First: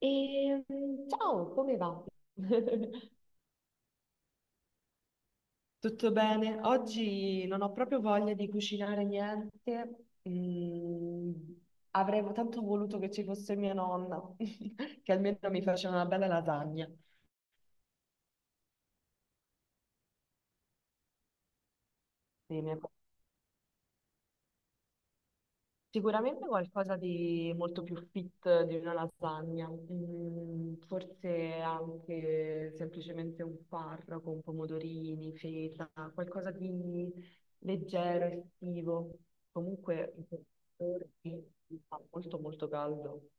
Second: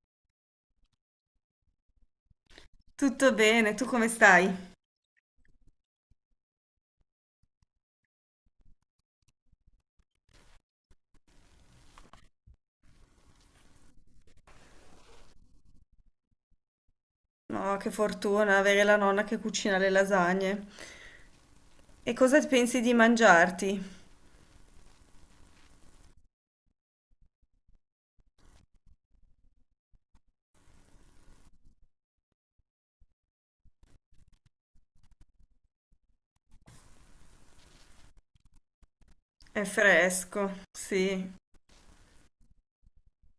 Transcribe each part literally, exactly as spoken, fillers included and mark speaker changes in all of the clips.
Speaker 1: E mm, ciao, come va?
Speaker 2: Tutto bene, tu come stai?
Speaker 1: Tutto bene? Oggi non ho proprio voglia di cucinare niente. Mm, avrei tanto voluto che ci fosse mia nonna, che almeno mi faceva una bella lasagna.
Speaker 2: No, che fortuna avere la nonna che cucina le lasagne. E cosa
Speaker 1: Sì, mi è
Speaker 2: pensi di mangiarti?
Speaker 1: Sicuramente qualcosa di molto più fit di una lasagna. Mm, forse anche semplicemente un farro con pomodorini, feta, qualcosa di leggero, estivo.
Speaker 2: È
Speaker 1: Comunque, in questi
Speaker 2: fresco, sì.
Speaker 1: giorni fa molto molto caldo.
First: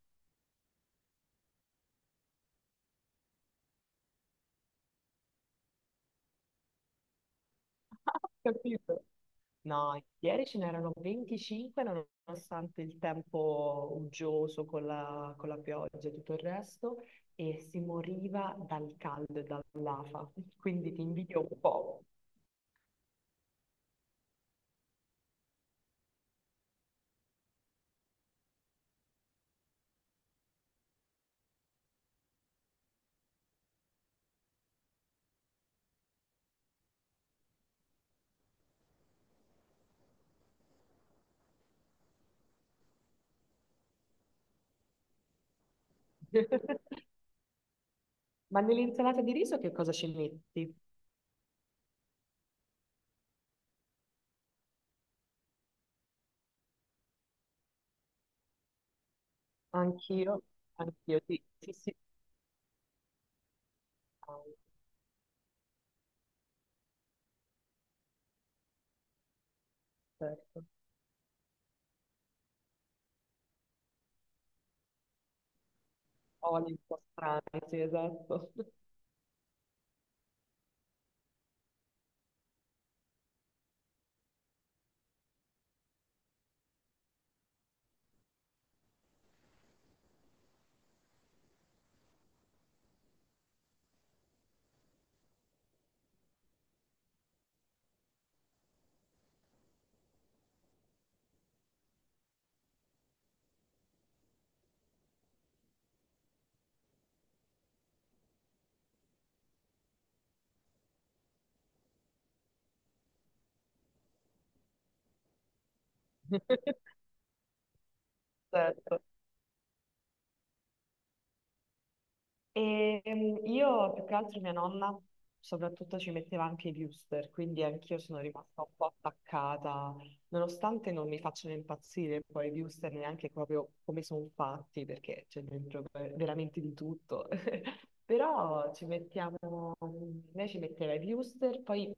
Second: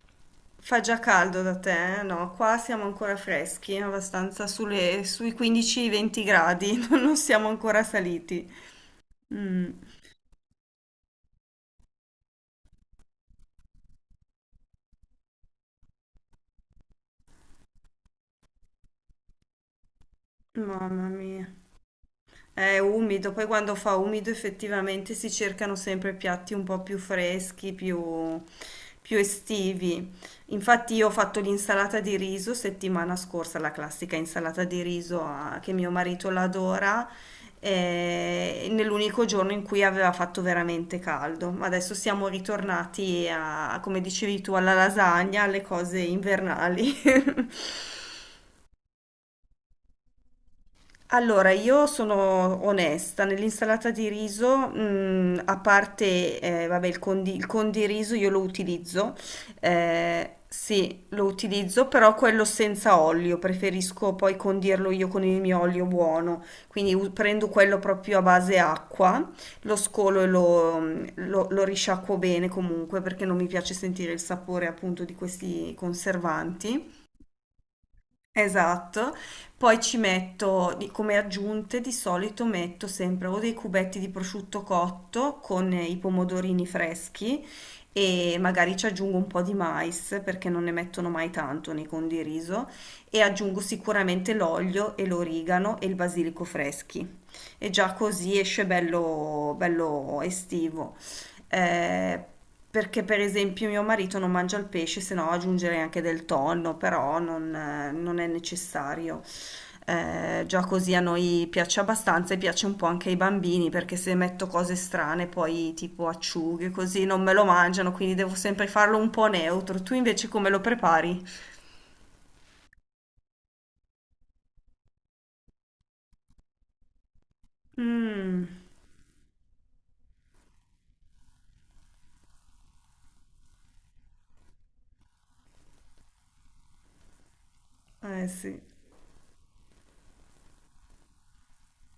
Speaker 2: Fa già caldo da te, eh? No, qua siamo ancora freschi, abbastanza sulle- sui quindici venti gradi, non siamo ancora saliti.
Speaker 1: Capito?
Speaker 2: Mm,
Speaker 1: No, ieri ce n'erano venticinque, nonostante il tempo uggioso con la, con la pioggia e tutto il resto, e si moriva dal caldo e dall'afa, quindi ti
Speaker 2: mamma
Speaker 1: invidio
Speaker 2: mia.
Speaker 1: un po'.
Speaker 2: È umido, poi quando fa umido effettivamente si cercano sempre piatti un po' più freschi, più, più estivi. Infatti io ho fatto l'insalata di riso settimana scorsa, la classica insalata di riso, ah, che mio marito l'adora, eh, nell'unico giorno in cui aveva fatto veramente caldo. Ma adesso siamo ritornati a, come dicevi tu, alla lasagna, alle cose invernali.
Speaker 1: Ma nell'insalata di riso che cosa ci metti?
Speaker 2: Allora, io sono onesta, nell'insalata di riso, mm, a parte, eh, vabbè, il condi, il condiriso io lo utilizzo, eh,
Speaker 1: Anch'io,
Speaker 2: sì,
Speaker 1: anch'io,
Speaker 2: lo
Speaker 1: sì, sì,
Speaker 2: utilizzo,
Speaker 1: sì.
Speaker 2: però quello senza olio, preferisco poi
Speaker 1: Ah,
Speaker 2: condirlo io con il mio olio buono, quindi u- prendo quello proprio a base acqua, lo scolo e
Speaker 1: certo.
Speaker 2: lo, mm, lo, lo risciacquo bene comunque, perché non mi piace sentire il sapore appunto di questi
Speaker 1: Oli un
Speaker 2: conservanti.
Speaker 1: po' strani, sì, esatto.
Speaker 2: Esatto, poi ci metto di- come aggiunte di solito metto sempre o dei cubetti di prosciutto cotto con i pomodorini freschi e magari ci aggiungo un po' di mais perché non ne mettono mai tanto nei condiriso, e aggiungo sicuramente l'olio e l'origano e il basilico freschi, e già così esce bello, bello estivo. Eh, perché per esempio mio marito non mangia il pesce, se no aggiungerei anche del tonno, però non, eh, non è necessario. Eh, già così a noi piace abbastanza e piace un po' anche ai bambini, perché se metto cose strane, poi tipo acciughe, così non me lo mangiano, quindi devo sempre farlo
Speaker 1: Certo.
Speaker 2: un po' neutro. Tu invece come lo prepari?
Speaker 1: E ehm, io più che altro mia nonna soprattutto ci metteva anche i booster, quindi anch'io sono
Speaker 2: Mm,
Speaker 1: rimasta un po' attaccata, nonostante non mi facciano impazzire poi i booster neanche proprio come sono fatti, perché c'è dentro ver- veramente di tutto.
Speaker 2: eh sì.
Speaker 1: Però ci mettiamo, lei ci metteva i wuster, poi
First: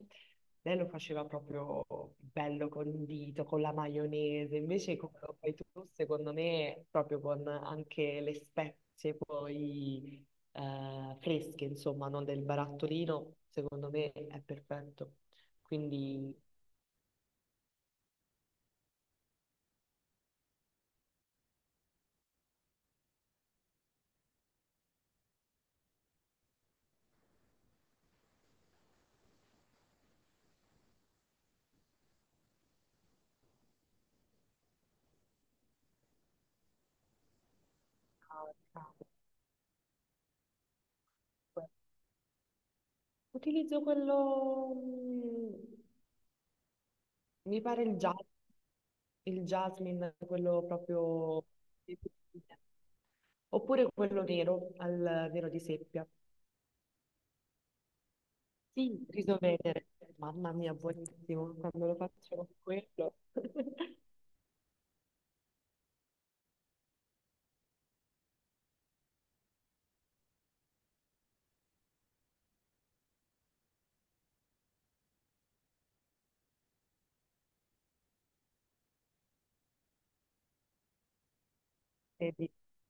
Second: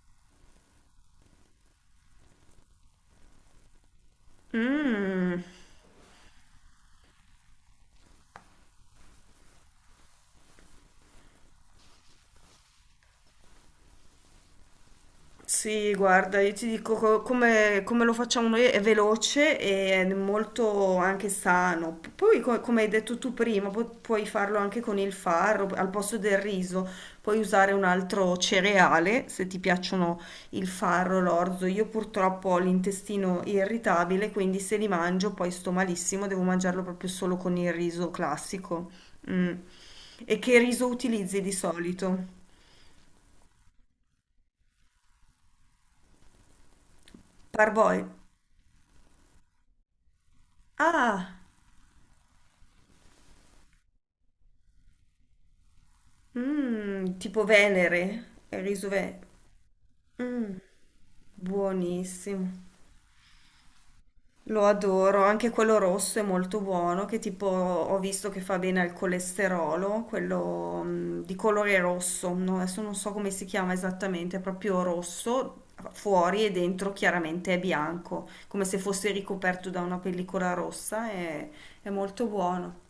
Speaker 1: lei lo faceva proprio bello condito, con la maionese. Invece, come lo
Speaker 2: Mm.
Speaker 1: fai tu, secondo me, proprio con anche le spezie poi eh, fresche, insomma, non del barattolino, secondo me è perfetto.
Speaker 2: Sì,
Speaker 1: Quindi
Speaker 2: guarda, io ti dico co- come, come lo facciamo noi è veloce e è molto anche sano. P- Poi, co- come hai detto tu prima, pu- puoi farlo anche con il farro al posto del riso. Puoi usare un altro cereale se ti piacciono il farro, l'orzo. Io purtroppo ho l'intestino irritabile, quindi se li mangio poi sto malissimo, devo mangiarlo proprio solo con il riso classico.
Speaker 1: ah,
Speaker 2: Mm. E che riso utilizzi di solito?
Speaker 1: utilizzo quello, mm, mi pare il
Speaker 2: Parboil.
Speaker 1: jasmine, il jasmine, quello
Speaker 2: Ah!
Speaker 1: proprio... Oppure quello nero al vero di seppia.
Speaker 2: Mm, tipo Venere, il riso
Speaker 1: Sì,
Speaker 2: ve-
Speaker 1: riso Venere. Mamma
Speaker 2: Mm,
Speaker 1: mia, buonissimo quando lo faccio con
Speaker 2: buonissimo.
Speaker 1: quello.
Speaker 2: Lo adoro, anche quello rosso è molto buono, che tipo ho visto che fa bene al colesterolo, quello, mm, di colore rosso, no, adesso non so come si chiama esattamente, è proprio rosso fuori e dentro chiaramente è bianco, come se fosse ricoperto da una pellicola rossa, è, è molto
Speaker 1: Vedi,
Speaker 2: buono.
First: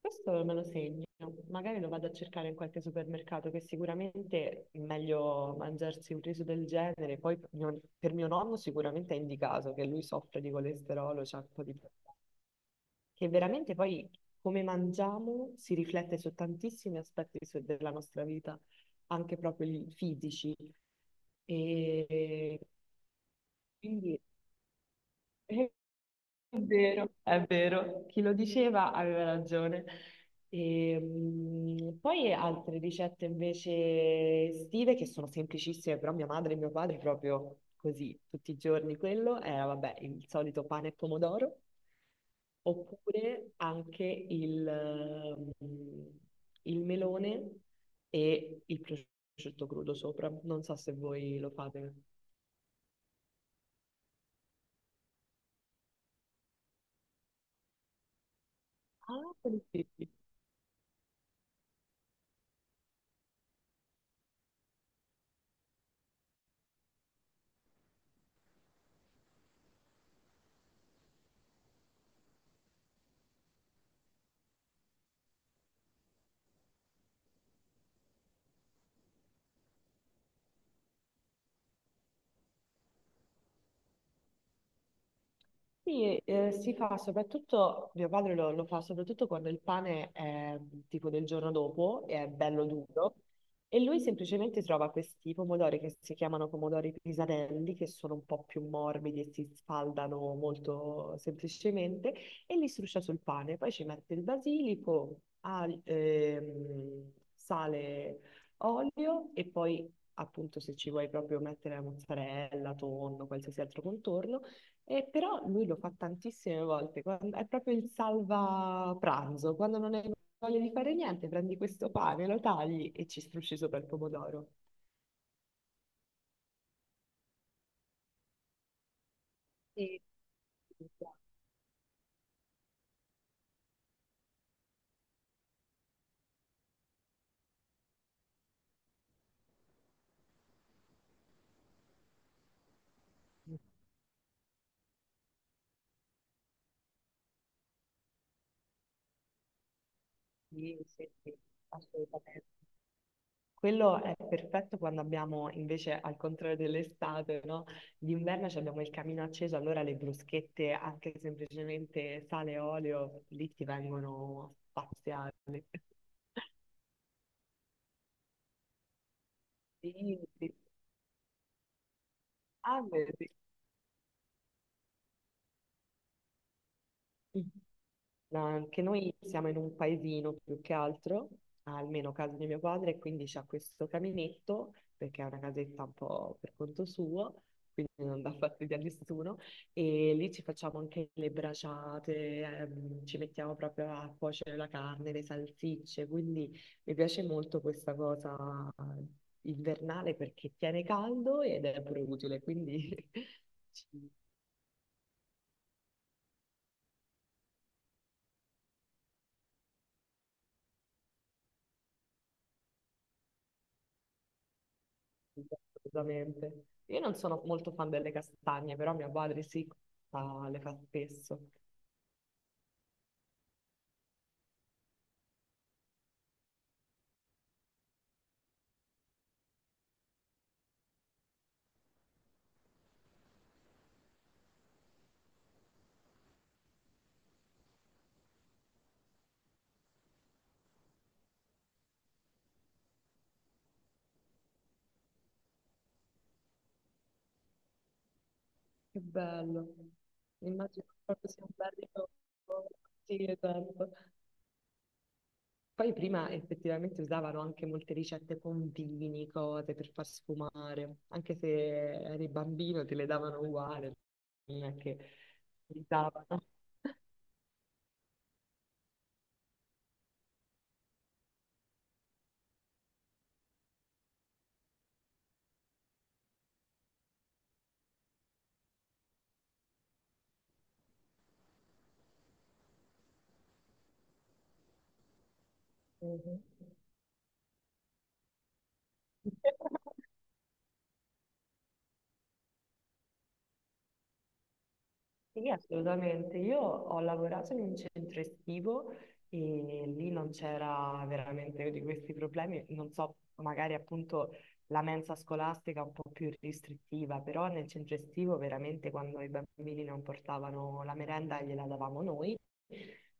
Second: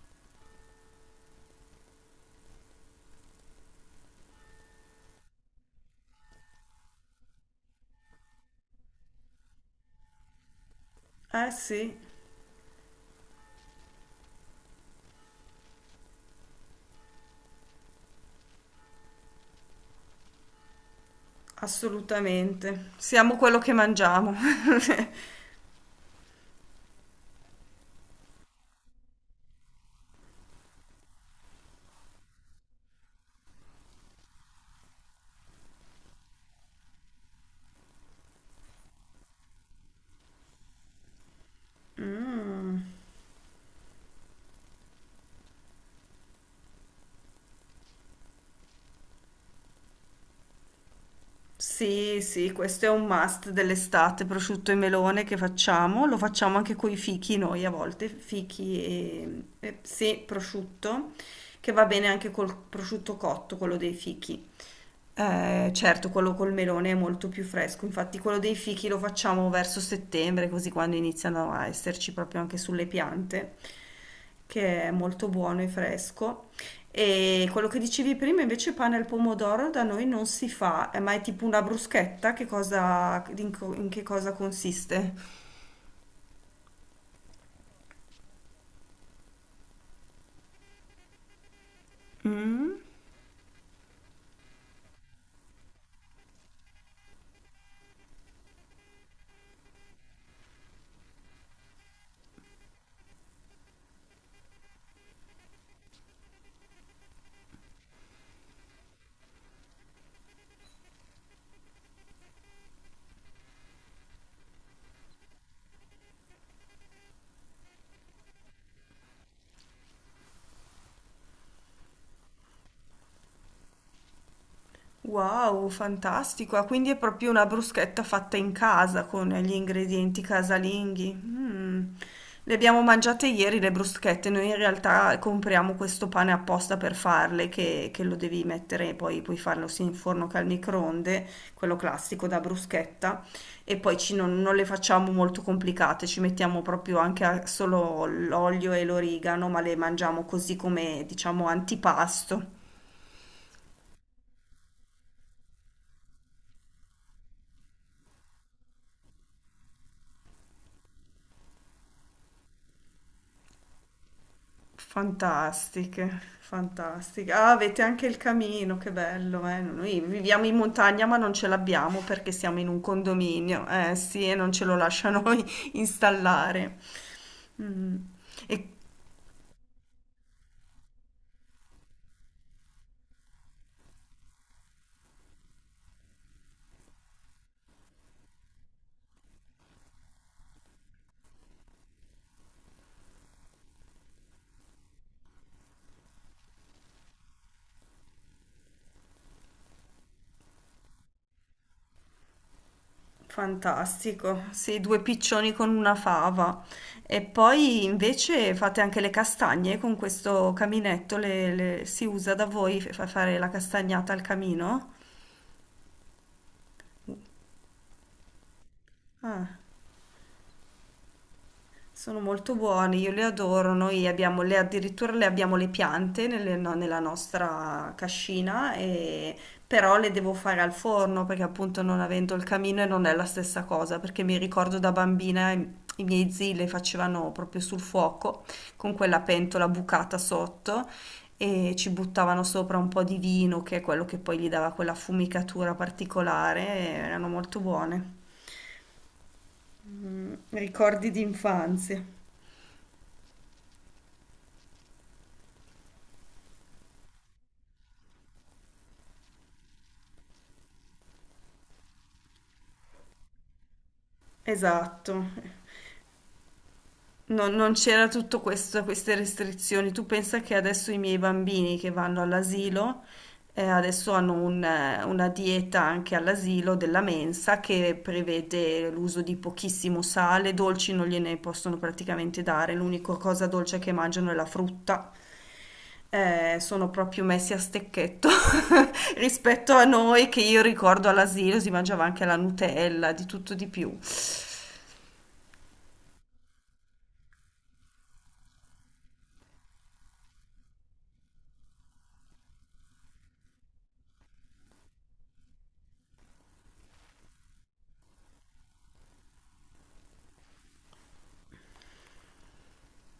Speaker 1: questo me lo segno. Magari lo vado a cercare in qualche supermercato, che sicuramente è meglio mangiarsi un riso del genere. Poi mio- per mio nonno sicuramente è indicato, che lui soffre di colesterolo, c'ha
Speaker 2: Eh
Speaker 1: un po' di...
Speaker 2: sì,
Speaker 1: Che veramente poi come mangiamo si riflette su tantissimi aspetti su- della nostra vita, anche proprio i fisici. E
Speaker 2: assolutamente. Siamo quello che
Speaker 1: quindi
Speaker 2: mangiamo.
Speaker 1: è vero, è vero, chi lo diceva aveva ragione. E, mm, poi altre ricette invece estive che sono semplicissime, però mia madre e mio padre proprio così, tutti i giorni quello era, vabbè, il solito pane e pomodoro, oppure anche il, mm, il melone e il prosciutto crudo sopra. Non so se voi lo fate.
Speaker 2: Sì, sì, questo è un must dell'estate, prosciutto e melone che facciamo, lo facciamo anche con i fichi noi a volte, fichi
Speaker 1: Ah,
Speaker 2: e, e-
Speaker 1: sì.
Speaker 2: sì, prosciutto, che va bene anche col prosciutto cotto, quello dei fichi. Eh, certo, quello col melone è molto più fresco, infatti quello dei fichi lo facciamo verso settembre, così quando iniziano a esserci proprio anche sulle piante, che è molto buono e fresco. E quello che dicevi prima invece pane al pomodoro da noi non si fa, eh, ma è tipo una bruschetta, che cosa, in, co- in che cosa consiste?
Speaker 1: Sì, eh, si fa soprattutto, mio padre lo, lo fa soprattutto quando il pane è tipo del giorno dopo e è bello
Speaker 2: Mm.
Speaker 1: duro, e lui semplicemente trova questi pomodori che si chiamano pomodori pisarelli, che sono un po' più morbidi e si sfaldano molto semplicemente, e li struscia sul pane, poi ci mette il basilico, al- ehm, sale, olio e poi appunto, se ci vuoi proprio mettere la mozzarella, tonno, qualsiasi altro contorno. E però lui lo fa tantissime volte, quan- è proprio il salva pranzo, quando non hai voglia di fare niente, prendi questo pane, lo tagli e ci strusci sopra il pomodoro.
Speaker 2: Wow, fantastico! Ah, quindi è proprio una bruschetta fatta in casa con gli
Speaker 1: Sì,
Speaker 2: ingredienti casalinghi. Mm. Le abbiamo mangiate ieri le bruschette, noi in realtà compriamo questo pane apposta per farle, che, che lo devi mettere, poi puoi farlo sia in forno che al microonde, quello classico da bruschetta, e poi ci- non, non le facciamo molto complicate, ci mettiamo proprio anche a- solo l'olio e l'origano, ma le mangiamo così
Speaker 1: sì,
Speaker 2: come,
Speaker 1: sì, sì,
Speaker 2: diciamo,
Speaker 1: assolutamente.
Speaker 2: antipasto.
Speaker 1: Quello è perfetto quando abbiamo invece, al contrario dell'estate, no? D'inverno ci abbiamo il camino acceso, allora le bruschette, anche semplicemente sale e olio, lì ti vengono spaziate.
Speaker 2: Fantastiche, fantastiche. Ah, avete anche il camino, che bello, eh. Noi
Speaker 1: Sì,
Speaker 2: viviamo
Speaker 1: sì.
Speaker 2: in montagna ma non ce l'abbiamo perché siamo in un
Speaker 1: Ah, vedi.
Speaker 2: condominio, eh sì, e non ce lo lasciano installare. Mm.
Speaker 1: No,
Speaker 2: E
Speaker 1: anche noi siamo in un paesino più che altro, almeno casa di mio padre, e quindi c'ha questo caminetto, perché è una casetta un po' per conto suo, quindi non dà fastidio a nessuno, e lì ci facciamo anche le braciate, ehm, ci mettiamo proprio a cuocere la carne, le salsicce, quindi mi piace molto questa cosa invernale perché tiene caldo ed è pure utile, quindi ci...
Speaker 2: fantastico, sì, due piccioni con una fava. E poi invece fate anche le castagne con questo caminetto, le- le- si usa da voi fa- fare la castagnata al camino?
Speaker 1: Assolutamente. Io non sono molto fan delle castagne, però mio padre
Speaker 2: Ah.
Speaker 1: sì, fa- le fa spesso.
Speaker 2: Sono molto buoni, io li adoro. Noi abbiamo le, addirittura le abbiamo le piante nelle- no- nella nostra cascina, e- però le devo fare al forno perché appunto non avendo il camino e non è la stessa cosa, perché mi ricordo da bambina i, i miei zii le facevano proprio sul fuoco con quella pentola bucata sotto e ci buttavano sopra un po' di vino, che è quello che poi gli dava quella fumicatura particolare, e erano molto buone.
Speaker 1: Che bello.
Speaker 2: Mm,
Speaker 1: Immagino
Speaker 2: ricordi di
Speaker 1: proprio sia un bel
Speaker 2: infanzia.
Speaker 1: ricordo. Sì, esatto. Poi prima effettivamente usavano anche molte ricette con vini, cose per far sfumare. Anche se eri bambino te le davano uguale, non è che
Speaker 2: Esatto.
Speaker 1: ti davano.
Speaker 2: Non, non c'era tutto questo, queste restrizioni. Tu pensa che adesso i miei bambini che vanno all'asilo, eh, adesso hanno un, eh, una dieta anche all'asilo della mensa che prevede l'uso di pochissimo sale, dolci non gliene possono praticamente dare, l'unica cosa dolce che mangiano è la frutta.
Speaker 1: Mhm.
Speaker 2: Eh, sono proprio messi a stecchetto rispetto a noi che io ricordo all'asilo si mangiava anche la Nutella, di tutto di più.
Speaker 1: Sì, assolutamente. Io ho lavorato in un centro estivo e lì non c'era veramente di questi problemi. Non so, magari appunto la mensa scolastica è un po' più restrittiva, però nel centro estivo veramente quando i bambini non portavano la merenda gliela davamo noi,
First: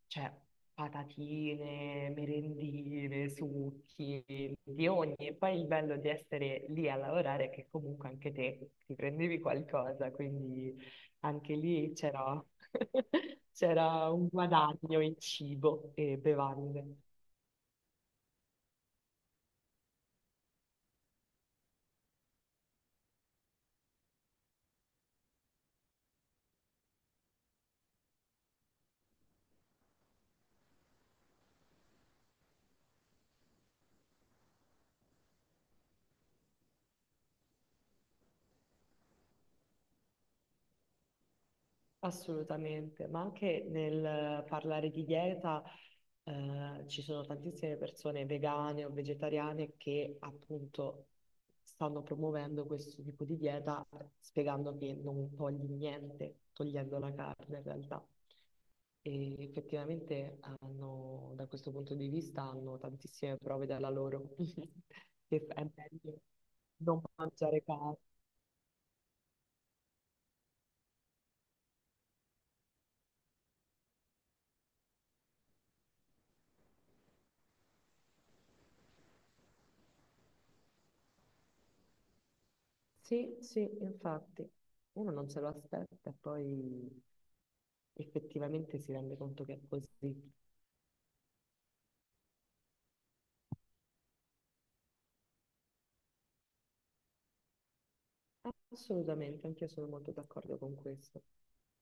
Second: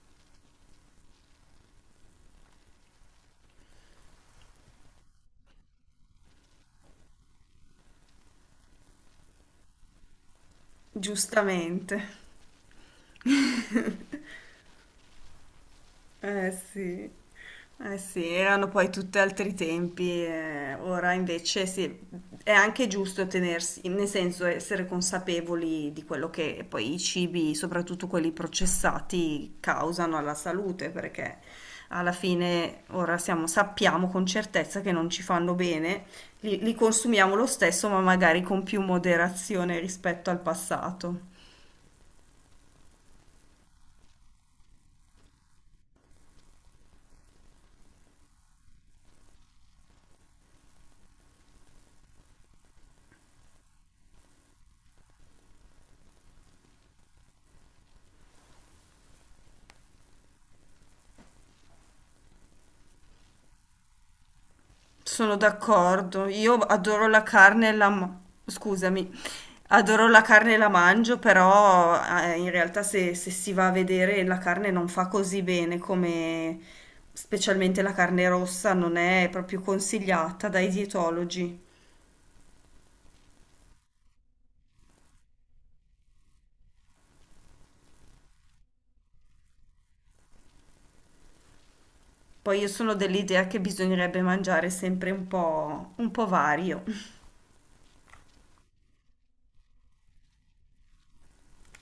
Speaker 1: cioè patatine, merendine, succhi, di ogni. E poi il bello di essere lì a lavorare è che comunque anche te ti prendevi qualcosa, quindi anche lì
Speaker 2: Giustamente.
Speaker 1: c'era c'era un guadagno in cibo e
Speaker 2: Eh
Speaker 1: bevande.
Speaker 2: sì, eh sì, erano poi tutti altri tempi, eh, ora invece sì, è anche giusto tenersi, nel senso essere consapevoli di quello che poi i cibi, soprattutto quelli processati, causano alla salute, perché alla fine ora siamo- sappiamo con certezza che non ci fanno bene, li li consumiamo lo stesso, ma magari con più moderazione rispetto al passato.
Speaker 1: Assolutamente, ma anche nel parlare di dieta, eh, ci sono tantissime persone vegane o vegetariane che appunto stanno promuovendo questo tipo di dieta, spiegando che non togli niente, togliendo la carne in realtà. E effettivamente hanno, da questo punto di vista hanno tantissime prove dalla loro,
Speaker 2: Sono
Speaker 1: che è meglio
Speaker 2: d'accordo, io
Speaker 1: non
Speaker 2: adoro la
Speaker 1: mangiare
Speaker 2: carne e la...
Speaker 1: carne.
Speaker 2: ma- scusami, adoro la carne e la mangio, però eh, in realtà se, se si va a vedere la carne non fa così bene come specialmente la carne rossa non è proprio consigliata dai dietologi.
Speaker 1: Sì, sì, infatti, uno non se lo aspetta e poi effettivamente si rende conto che è così.
Speaker 2: Poi io sono dell'idea che bisognerebbe mangiare sempre un po', un po' vario.
Speaker 1: Assolutamente, anch'io sono molto d'accordo con questo.